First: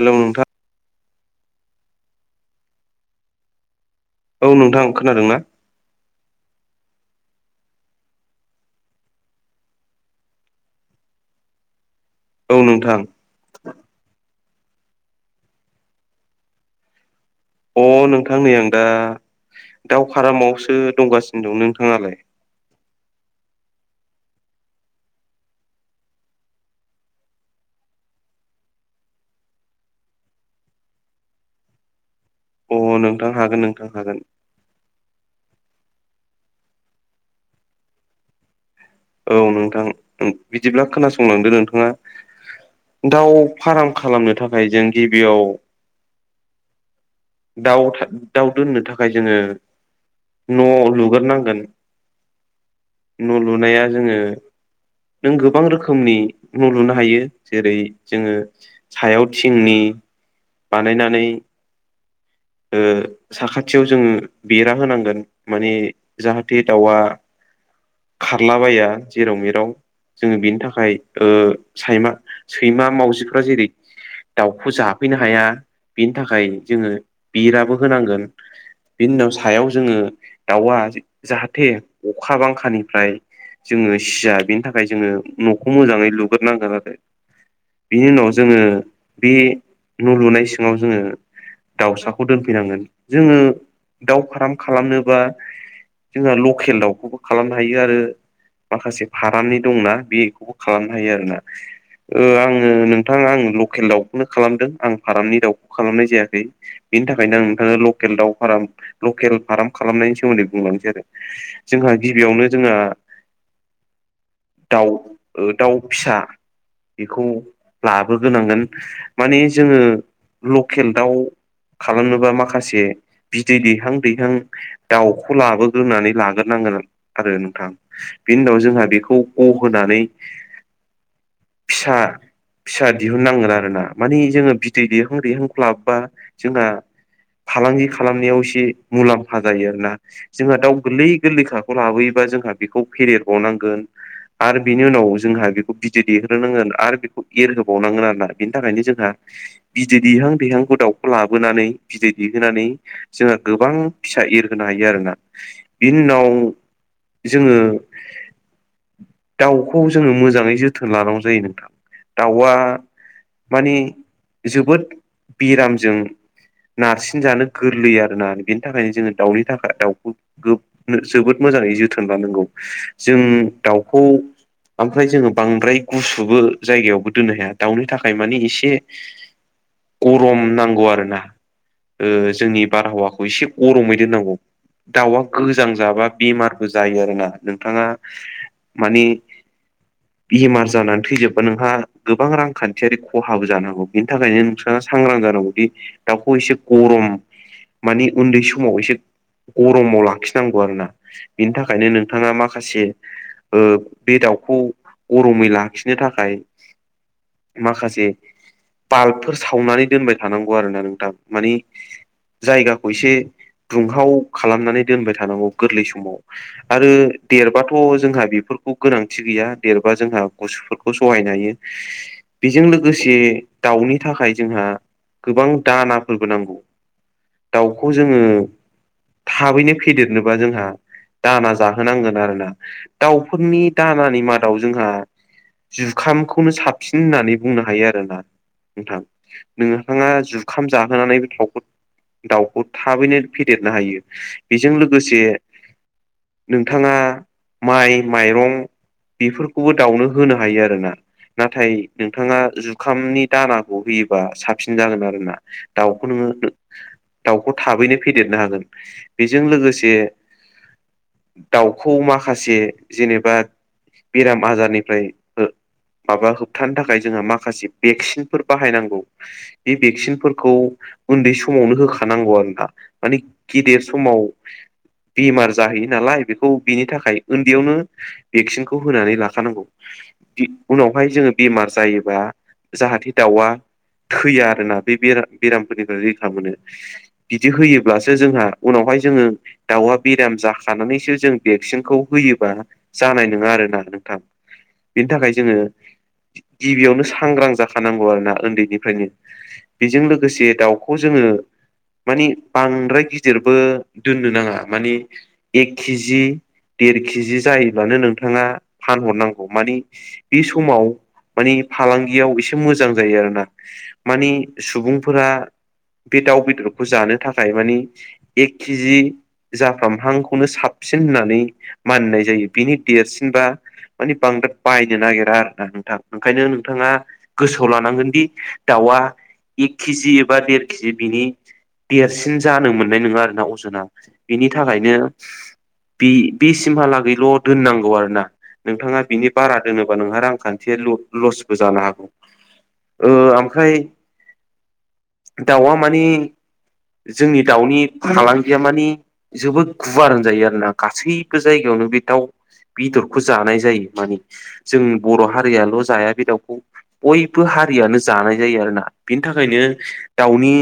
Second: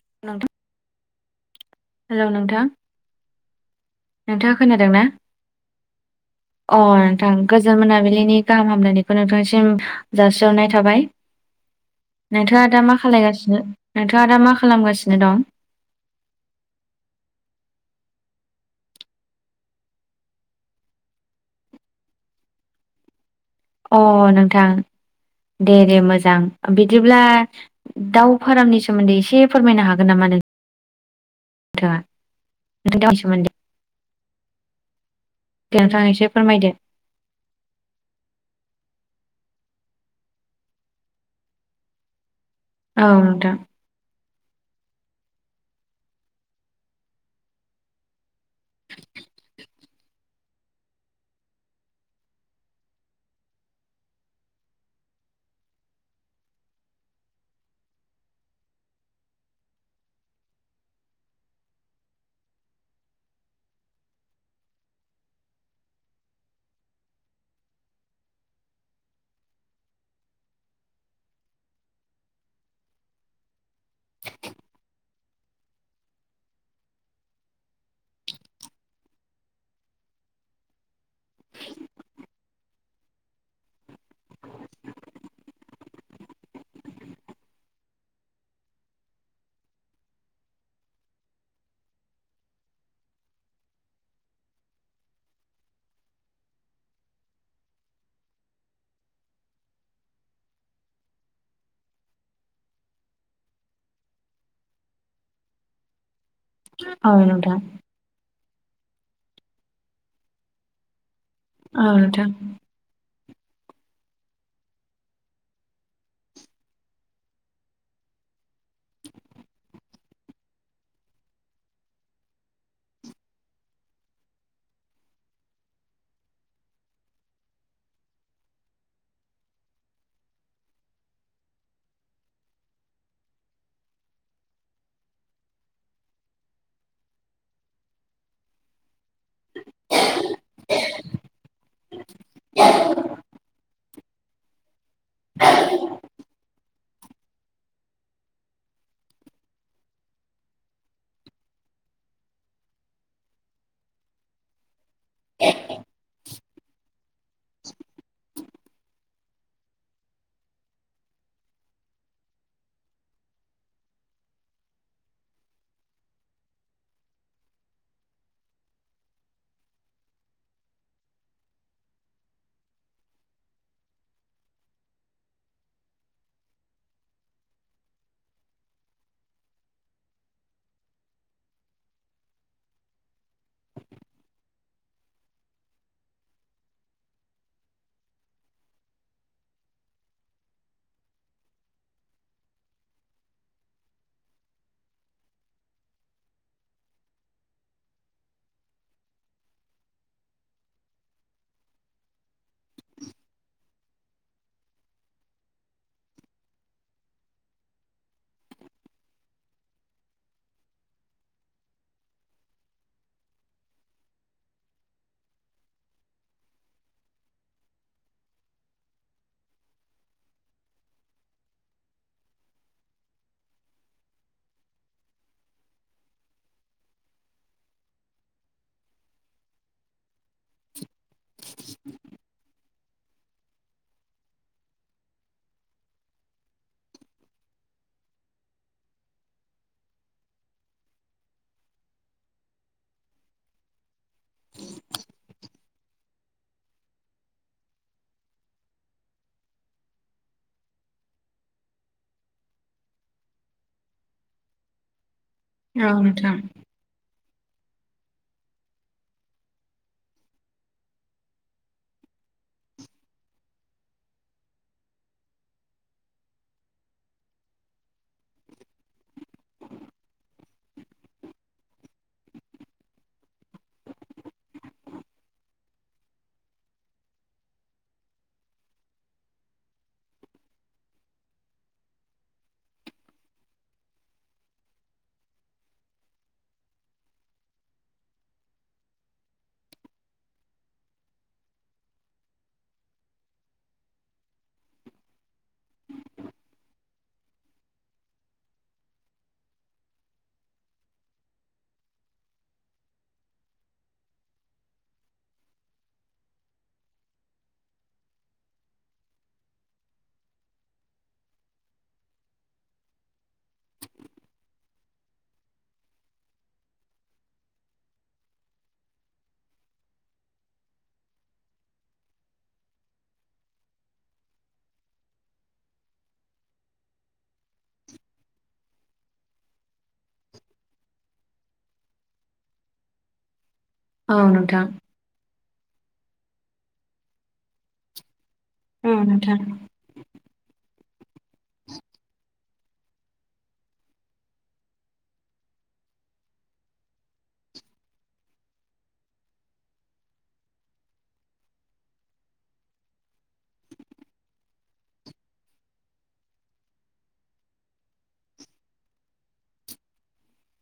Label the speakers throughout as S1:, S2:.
S1: Hello नोंथां।
S2: Hello नोंथां।
S1: औ
S2: नोंथाङा
S1: नोंथां
S2: खोनादों ना?
S1: खोनादोंना?
S2: अ नोंथां गोजोन मोनाबिलिनि गाहाम हामलायनायखौ नोंथांसिम जासिहरनाय थाबाय।
S1: औ
S2: नोंथाङा दा
S1: नोंथां
S2: मा खालायगासिनो नोंथाङा दा मा खालामगासिनो दं?
S1: अ नोंथां नै आं दा दाउ फारामावसो दंगासिनो दं नोंथाङालाय?
S2: अ नोंथां। दे दे मोजां बिदिब्ला दाउ फारामनि सोमोन्दै एसे फोरमायनो हागोन नामा नों थाङा?
S1: अ नोंथां हागोन नोंथां हागोन।
S2: दे नोंथां एसे फोरमायदो।
S1: औ नोंथां बिदिब्ला खोनासंलांदो नोंथाङा।
S2: औ
S1: दाउ
S2: नोंथां
S1: फार्म खालामनो था खाय जों गिबियाव दाउ था दाउ दोननो थाखाय जोङो न' लुग्रोनांगोन न' लुनाया जोङो नों गोबां रोखोमनि न' लुनो हायो जेरै जोङो सायाव थिंनि बानायनानै
S2: [inaudible]
S1: ओ साखाथियाव जों बेरा होनांगोन माने जाहाथे दाउआ खारला बाया जेराव मेराव जोंङो बेनि थाखाय‌ ओ सायमा सैमा मावजिफोरा जेरै- दाउखौ जाफैनो हाया बेनि थाखाय जोंङो बेराबो होनांगोन। बिनि उनाव सायाव जोंङो दाउआ जाहाथे अखा बांखानिफ्राय जोंङो सिया बेनि थाखाय जोंङो न'खौ मोजाङै लुग्रोनांगोन आरो- बिनि उनाव जोंङो बे न लुनाय सिङाव जोंङो दाउसाखौ दोनफैनांगोन जोंङो दाउ फाराम खालामनोबा जोंहा लकेल दाउखौबो खालामनो हायो आरो माखासे फारामनि दंना बेखौबो खालामनो हायो आरो ना ओ आङो नोंथाङा आं लकेल दाउखौनो खालामदों आं फारामनि दाउखौ खालामनाय जाया खै बेनि
S2: औ
S1: थाखायनो आं
S2: नोंथां
S1: नोंथांनो लकेल दाउ फाराम लकेल फार्म खालामनायनि सोमोन्दै बुंलांनोसै आरो
S2: औ
S1: जोंहा
S2: नोंथां
S1: गिबियावनो जोंहा-
S2: [inaudible]
S1: दाउ ओ दाउ फिसा- बेखौ लाबोगोनांगोन माने जोंङो लकेल दाउ खालामनोबा माखासे बिदै दैहां दैहां दाउखौ लाबोग्रोनानै लाग्रोनां- गोन आरो नोंथां बिनि उनाव जोंहा बेखौ ग होनानै फिसा फिसा दिहुननांगोन आरोना मानि जोंङो बिदै दिहां दैहांखौ लाबबा जोंहा फालांगि खालामनायाव एसे मुलाम्फा जायो आरोना जोंहा दाउ गोरलै गोरलैखाखौ लाबोयोबा- जोंहा बेखौ- फदेरबावनांगोन आरो बिनि उनाव जोंहा बेखौ बिदै दैेहोनांगोन आरो बेखौ एरहोबावनां गोन आरोना बेनि थाखायनो जोंहा बिदै दैहां दैहांखौ दाउखौ लाबोनानै बिदै दैहोनानै जोंङो गोबां फिसा एरहोनो हायो आरोना बिनि उनाव जोंङो
S2: [inaudible]
S1: दाउखौ जोंङो मोजांङै जोथोन लानांगौ जायो नोंथां दाउआ माने जोबोद बिरामजों नारसिन जानो गोरलै आरोना बेनि थाखायनो जोंङो दाउनि थाखाय दाउखौ गो जोबोद मो मोजांङै जोथोन लानांगौ जों दाउखौ ओमफ्राय जोंङो बांद्राय गुसुबो जायगायावबो दोननो हाया दाउनि थाखाय माने एसे गरम नांगौ आरो ना ओ जोंनि बारहावाखौ एसे गरमै दोननांगौ। दाउआ गोजां जाबा बेमारबो जायो आरो ना नोंथांङा मानि बेमार जानानै थैजोबबा नोंहा गोबां रांखान्थियारि खहाबो जानोहागौ बिनि थाखायनो नोंथांङा- सांग्रां जानांगौदि दाउखौ एसे गरम मानि उन्दै समाव एसे गरमाव लाखिनांगौ आरोना बिनि थाखायनो नों थांङा माखासे ओ बे दाउखौ गरमै लाखिनो थाखाय माखासे बाल्बफोर सावनानै दोनबाय थानांगौ आरोना नोंथां मानि जायगाखौ एसे दुंहाव खालामनानै दोनबाय थानांगौ गोरलै समाव आरो देरबाथ' जोंहा बेफोरखौ गोनांथि गैया देरबा जोंहा गुसुफोरखौ सहायनो हायो। बेजों लोगोसे दाउनि थाखाय जोंहा गोबां दानाफोरबो नांगौ दाउखौ जोंङो थाबैनो फेदेरनोबा जोंहा दाना जाहोनांगोन आरोना दाउफोरनि दानानि मादाव जोंहा जुखामखौनो साबसिन होननानै बुंनो हायो आरोना नोंथां नोंथांङा जुखाम जाहोनानै बे थावखौ दाउखौ थाबैनो फेदेरनो हायो बेजों लोगोसे नोंथाङा माइ माइरं बेफोरखौबो दाउनो होनो हायो आरोना। नाथाय नोंथाङा जुखामनि दानाखौ होयोबा साबसिन जागोन आरोना।
S2: औ
S1: दाउखौ
S2: नोंथां
S1: नोङो दाउखौ थाबैनो फेदेरनो हागोन बेजों लोगोसे दाउखौ माखासे जेनेबा बेराम आजारनिफ्राय हो माबा होबथानो थाखाय जोंहा माखासे भेक्सिनफोर बाहायनांगौ बे भेक्सिनफोरखौ उन्दै समावनो होखानांगौ आरो ना माने गेदेर समाव बेमार जाहैयो नालाय बेखौ बेनि थाखाय उन्दैयावनो भेक्सिनखौ होनानै लाखानांगौ बि उनावहाय जोङो बेमार जायोबा जाहाथे दाउआ थैया आरोना बे बेरा बेरामफोरनिफ्राय रैखा मोनो बिदि होयोब्लासो जोंहा उनावहा हाय जोङो दाउआ बेराम जाखानानैसो जों भेक्सिनखौ होयोबा जानाय नङा आरोना नोंथां। बेनि थाखाय जोङो गिबियावनो सांग्रां जाखानांगौ आरोना उन्दैनिफ्रायनो। बेजों लोगोसे दाउखौ जोङो मानि बांद्राय गिदिरबो दोननो नाङा मानि एक केजि देर केजि जायोब्लानो नोंथाङा फानहरनांगौ मानि बे समाव मानि फालांगियाव एसे मोजां जायो आरोना मानि सुबुंफोरा बे दाउ बेदरखौ जानो थाखाय मानि एक केजि जाफ्रामहां खौनो साबसिन होननानै मानिनाय जायो बिनि देरसिनबा माने बांद्राय बायनो नागिरा आरो ना नोंथां ओंखायनो नोंथाङा गोसोआव लानांगोन दि दाउआ एक केजि एबा देर केजि बिनि देरसिन जानो मोननाय नङा आरोना अज' जोना
S2: औ
S1: बिनि
S2: नोंथां
S1: थाखायनो बे बेसिमहालागैल' दोननांगौ आरो ना।
S2: औ
S1: नोंथाङा बिनि
S2: नोंथां
S1: बारा दोनोबा नोंहा रांखान्थि लु लसबो जानो हागौ ओ ओमफ्राय दाउआ मानि जोंनि दाउनि फालांगिया मानि जोबोद गुवार होनजायो आरो ना गासैबो जायगायावनो बे दाउ बेदरखौ जानाय जायो माने जों बर' हारियाल' जाया बे दाउखौ। बयबो हारियानो जानाय जायो आरोना बिनि थाखायनो दाउनि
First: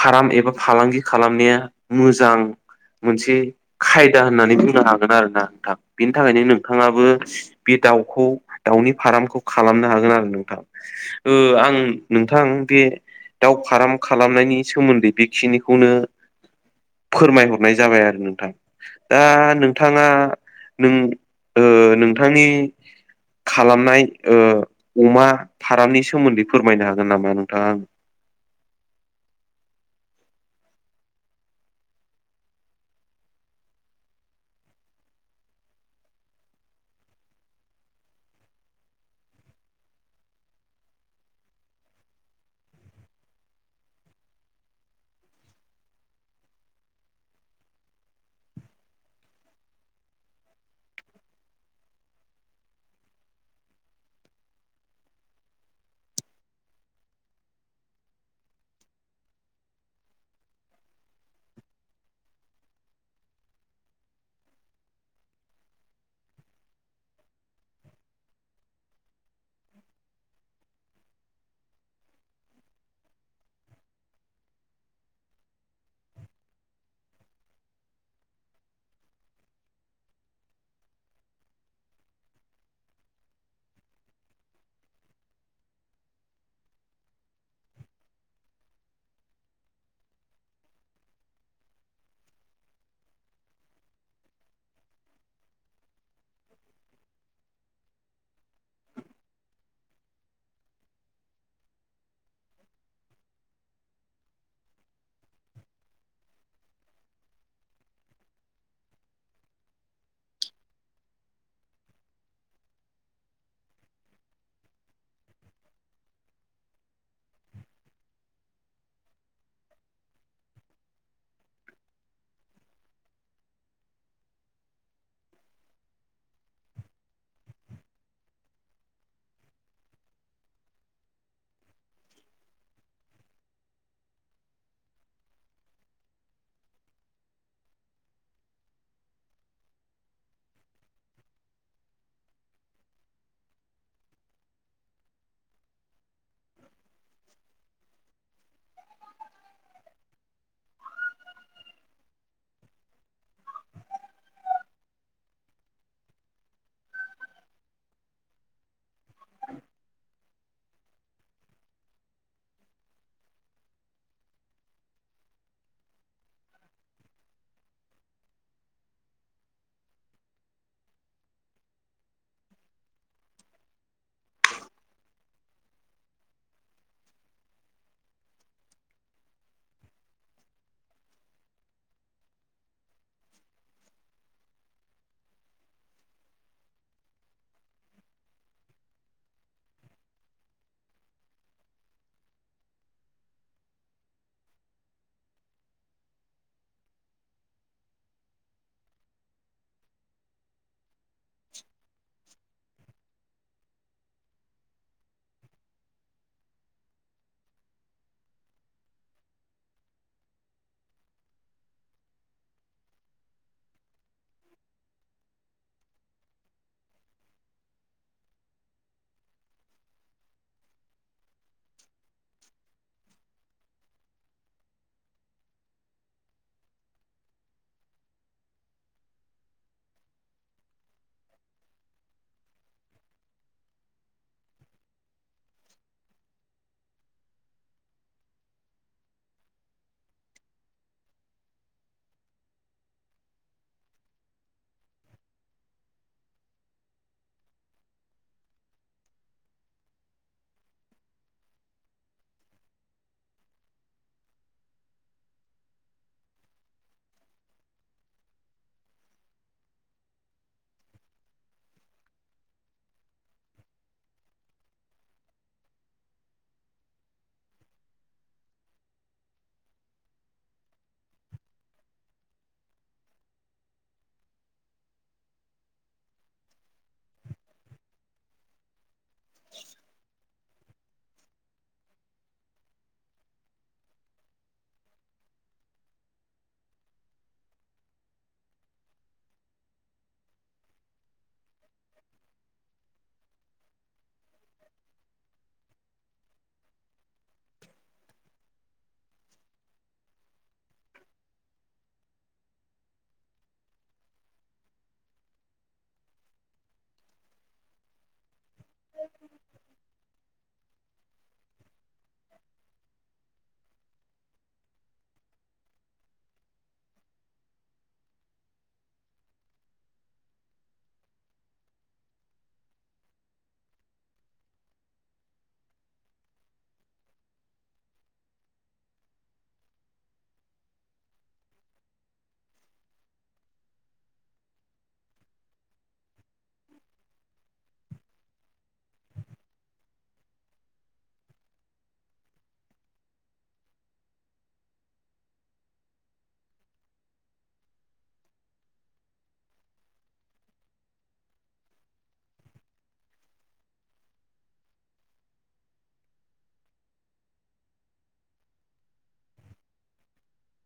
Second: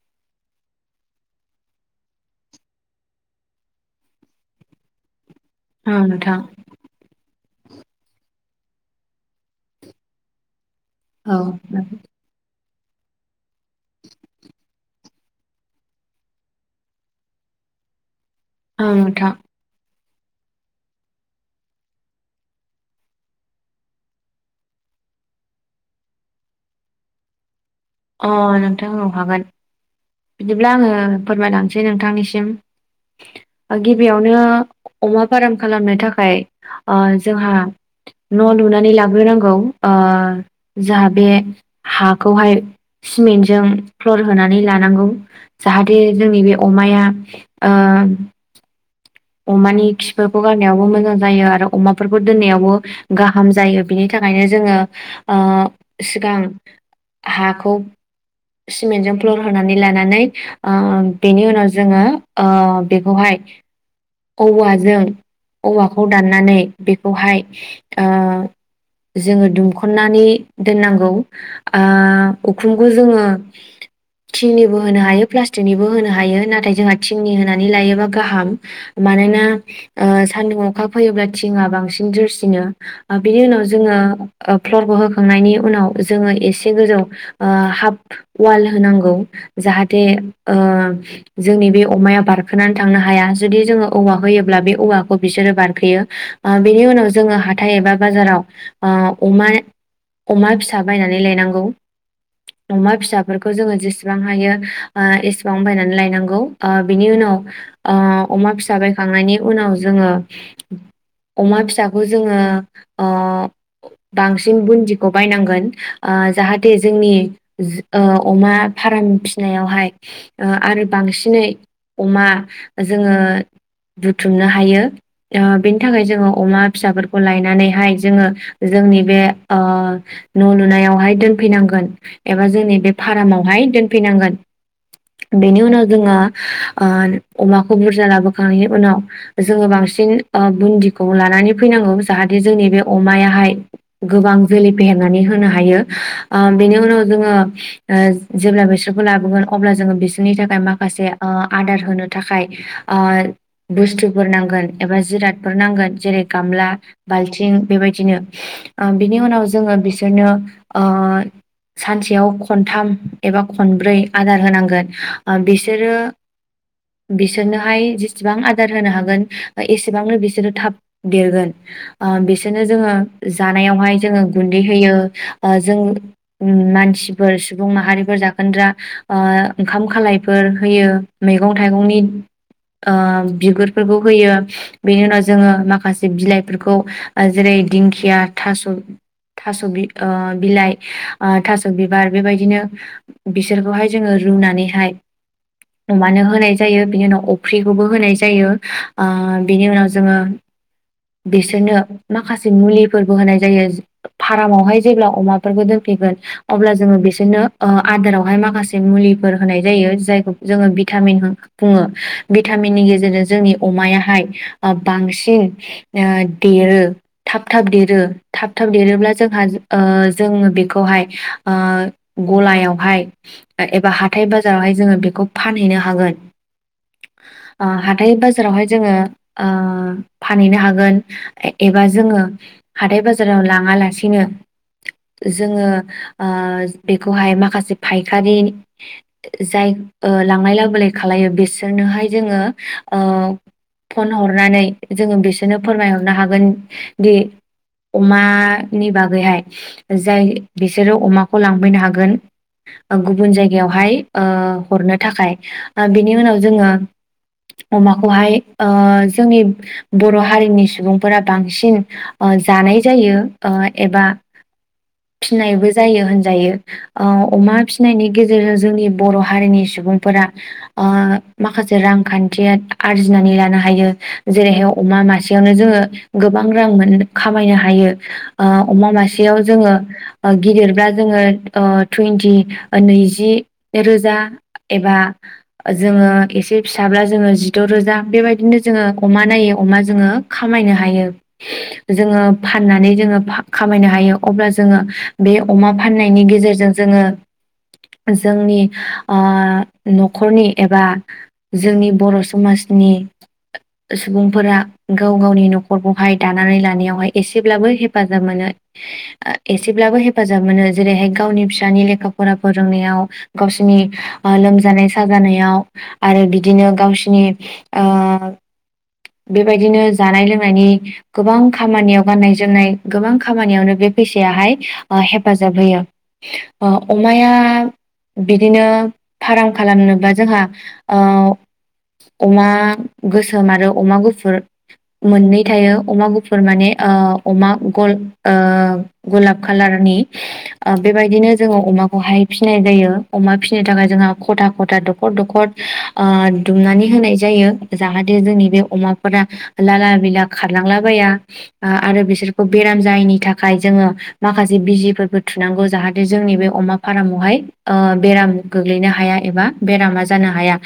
S1: फार्म एबा फालांगि खालामनाया मोजां मोनसे खायदा होननानै बुंनो हागोन आरो ना नोंथां
S2: औ
S1: बेनि
S2: नोंथां
S1: थाखायनो नोंथाङाबो बे दाउखौ दाउनि फार्मखौ खालामनो हागोन आरो नोंथां। ओ
S2: औ
S1: आं नोंथां बे दाउ फार्म खालामनायनि सोमोन्दै बेखिनिखौनो फोरमायहरनाय जाबाय आरो नों थां
S2: नोंथां
S1: नोंथाङा नों ओ नोंथांनि खालामनाय ओ अमा फारामनि सोमोन्दै फोरमायनो हागोन नामा नोंथाङा आंनो?
S2: अ नोंथां औ हागोन। बिदिब्ला आङो फोरमायलांसै नोंथांनिसिम। ओ गिबियावनो अमा फार्म खालामनो थाखाय ओ जोंहा न' लुनानै लाग्रोनांगौ ओ जोहा बे हाखौहाय सिमेन्टजों फ्लर होनानै लानांगौ जाहाथे जोंनि बे अमाया ओ ओम अमानि खिफोरखौ गारनायावबो मोजां जायो आरो अमाफोरखौ दोननायावबो गाहाम जायो बिनि थाख थाखायनो जोङो ओ सिगां हाखौ सिमेन्टजों फ्लर होनानै लानानै ओ बेनि उनाव जोङो ओ बेखौहाय [inaudible] औवाजों औवाखौ दाननानै बेखौहाय ओ जोंङो दुमखन्नानै दोननांगौ ओ उखुमखौ जोंङो [inaudible] थिंनिबो होनो हायो प्लास्टिकनिबो होनो हायो नाथाय जोंहा थिंनि होनानै लायोबा गाहाम मान मानोना ओ सान्दुं अखा फैयोब्ला थिंआ बांसिन जोरसिनो बिनि उनाव जोंङो ओ फ्लरखौ होखांनायनि उनाव जोंङो एसे गोजौ हाफ वाल होनांगौ जाहाथे ओ जोंनि बे अमाया बारखोनानै थांनो हाया जुदि जोंङो औवा होयोब्ला बे औवाखौ बिसोरो बारखोयो बेनि उनाव जोंङो हाथाय एबा बाजाराव ओ अमा अमा फिसा बायनानै लायनांगौ अमा फिसा फोरखौ जोंङो जेसेबां हायो ओ एसेबां बायनानै लायनांगौ बिनि उनाव ओ अमा फिसा बायखांनायनि उनाव जोंङो अमा फिसाखौ जोंङो ओ बांसिन बुन्दिखौ बायनांगोन ओ जाहाथे जोंनि ओ अमा फाराम फिनायावहाय आरो ओ बांसिनै अमा जोंङो बुथुमनो हायो ओ बेनि थाखाय जोंङो अमा फिसाफोरखौ लायनानैहाय जोंङो जोंनि बे ओ नलुनायावहाय दोनफैनांगोन एबा जोंनि बे फार्माआवहाय दोनफैनांगोन बेनि उनाव जोंङो ओ अमाखौ बुरजा लाबोखांनायनि उनाव जोंङो बांसिन बुन्दिखौ लानानै फैनांगौ जाहाथे जोंनि बे अमायाहाय गोबां जोलै फे नानै होनो हायो ओ बेनि उनाव जोंङो ओ जेब्ला बिसोरखौ लाबोगोन अब्ला जोंङो बिसोरनि थाखाय माखासे ओ आदार होनो थाखाय ओ बुस्थुफोर नांगोन एबा जिरादफोर नांगोन जेरै गामला बाल्थिं बेबायदिनो ओ बिनि उनाव जोंङो बिसोरनो ओ सानसेयाव खनथाम एबा खनब्रै आदार होनांगोन ओ बिसोरो बिसोरनोहाय जेसेबां आदार होनो हागोन एसेबांनो बिसोरो थाब देरगोन ओ बिसोरनो जोंङो जानायावहाय जोंङो गुन्दै होयो ओ जों मानसि फोर सुबुं माहारिफोर जाखोनद्रा ओ ओंखाम खालायफोर होयो मैगं थाइगंनि ओ बिगुरफोरखौ होयो बेनि उनाव जोंङो माखासे बिलाइफोरखौ जेरै दिंखिया थास' थास' बिलाइ थास' बिब बार बेबायदिनो बिसोरखौहाय जोंङो रुनानैहाय अमानो होनाय जायो बिनि उनाव अफ्रिखौबो होनाय जायो ओ बिनि उनाव जोंङो बिसोरनो माखासे मुलिफोरबो होनाय जायो फाराम आवहाय जेब्ला अमाफोरखौ दोनफैगोन अब्ला जोङो बिसोरनो ओ आदारावहाय माखासे मुलिफोर होनाय जायो जायखौ जोंङो भिटामिन बुङो भिटामिननि गेजेरजों जोंनि अमायाहाय ओ बांसिन ओ देरो थाब थाब देरो थाब थाब देरोब्ला जोंहा ओ जोंङो बेखौहाय ओ गलायावहाय एबा हाथथाय बाजारावहाय जोंङो बेखौ फानहैनो हागोन [inaudible] हाथाय बाजारावहाय जोंङो ओ फानहैनो हागोन एबा जोंङो हाथाय बाजाराव लाङालासिनो जोंङो ओ बेखौहाय माखासे फायखारि जाय लांलाय लाबोलाय खाला बिसोरनोहाय जोंङो ओ फन हरनानै जोंङो बिसोरनो फोरमायहरनो हागोन दि अमानि बागैहाय जाय बिसोरो अमाखौ लांफैनो हागोन गुबुन जायगायावहाय ओ हरनो थाखाय बिनि उनाव जोंङो अमाखौहाय ओ जोंनि बर हारिनि सुबुंफोरा बांसिन ओ जानाय जायो ओ एबा फि फिनायबो जायो होनजायो ओ अमा फिनायनि गेजेरजों जोंनि बर' हारिनि सुबुंफोरा ओ माखासे रांखान्थिया आरजिनानै लानो हायो जेरैहाय अमा मासे यावनो जोङो गोबां रां मोनो खामायनो हायो ओ अमा मासेयाव जोङो। ओ गिदिरब्ला जोङो ओ टुइन्टि नैजि रोजा एबा जोङो एसे फिसाब्ला जोङो जिद' रोजा बेबायदिनो जोङो अमा नायो अमा जोङो खामायनो हायो जोङो फाननानै जोङो खामायनो हायो अब्ला जोङो बे अमा फाननायनि गेजेरजों जोङो जोंनि ओ न'खरनि एबा जोंनि बर' समाज स्नि सुबुंफोरा गाव गावनि न'खरखौहाय दानानै लानायावहाय एसेब्लाबो हेफाजाब मोनो ओ एसे ब्लाबो हेफ हेफाजाब मोनो जेरैहाय गावनि फिसानि लेखा फरा फोरोंनायाव गावसोरनि ओ लोमजानाय साजानाय आरो बिदिनो गावसोरनि ओ बेबायदिनो जानाय लोंनायनि गोबां खामानियाव गाननाय जोमनाय गोबां खामानियावनो बे फैसायाहाय ओ हेफाजाब होयो अमाया बिदिनो फार्म खालामनोबा जोंहा ओ अमा गोसोम आरो अमा गुफुर मोननै थायो अमा गुफुर माने ओ अमा गल ओ गलाब खाालारनि ओ बेबायदिनो जोङो अमाखौहाय फिसिनाय जायो अमा फिसिनो थाखाय जोंहा खथा खथा दखर दखर ओ दुमनानै ओ होनाय जायो जाहाथे जोंनि बे अमाफोरा लाला बिला खारलांलाबाया ओ आरो बिसोरखौ बेराम जायैनि थाखाय जोङो माखासे बिजिबोफोरबो थुनांगौ जाहाथे जोंनि बे अमा फारमावहाय बेराम गोग्लैनो हाया एबा बेरामा जानो हाया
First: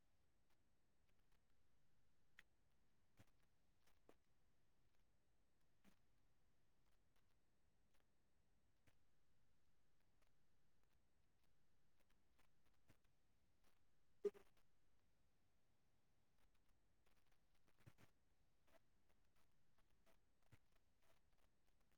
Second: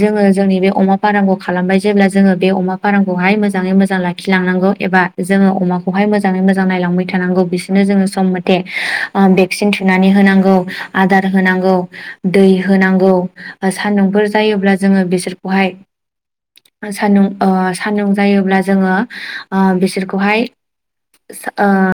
S2: जोङो जोंनि बे अमा फारामखौ खालामबाय जेब्ला जोङो बे अमा फाराम बे खौहाय मोजाङै मोजां लाखि लांनांगौ एबा जोङो अमाखौहाय मोजाङै मोजां नायलांबाय थानांगौ बिसोर बि दिनों जोङो सम मथे ओ भेकसिन थुनाननानै होनांगौ आधार होनांगौ दै हो होनांगौ सान्दुंफोर जायोब्ला जोङो बिसोरखौहाय सान्दुं ओ सान्दुं जायोब्ला जोङो ओ बिसोरखौहाय ओ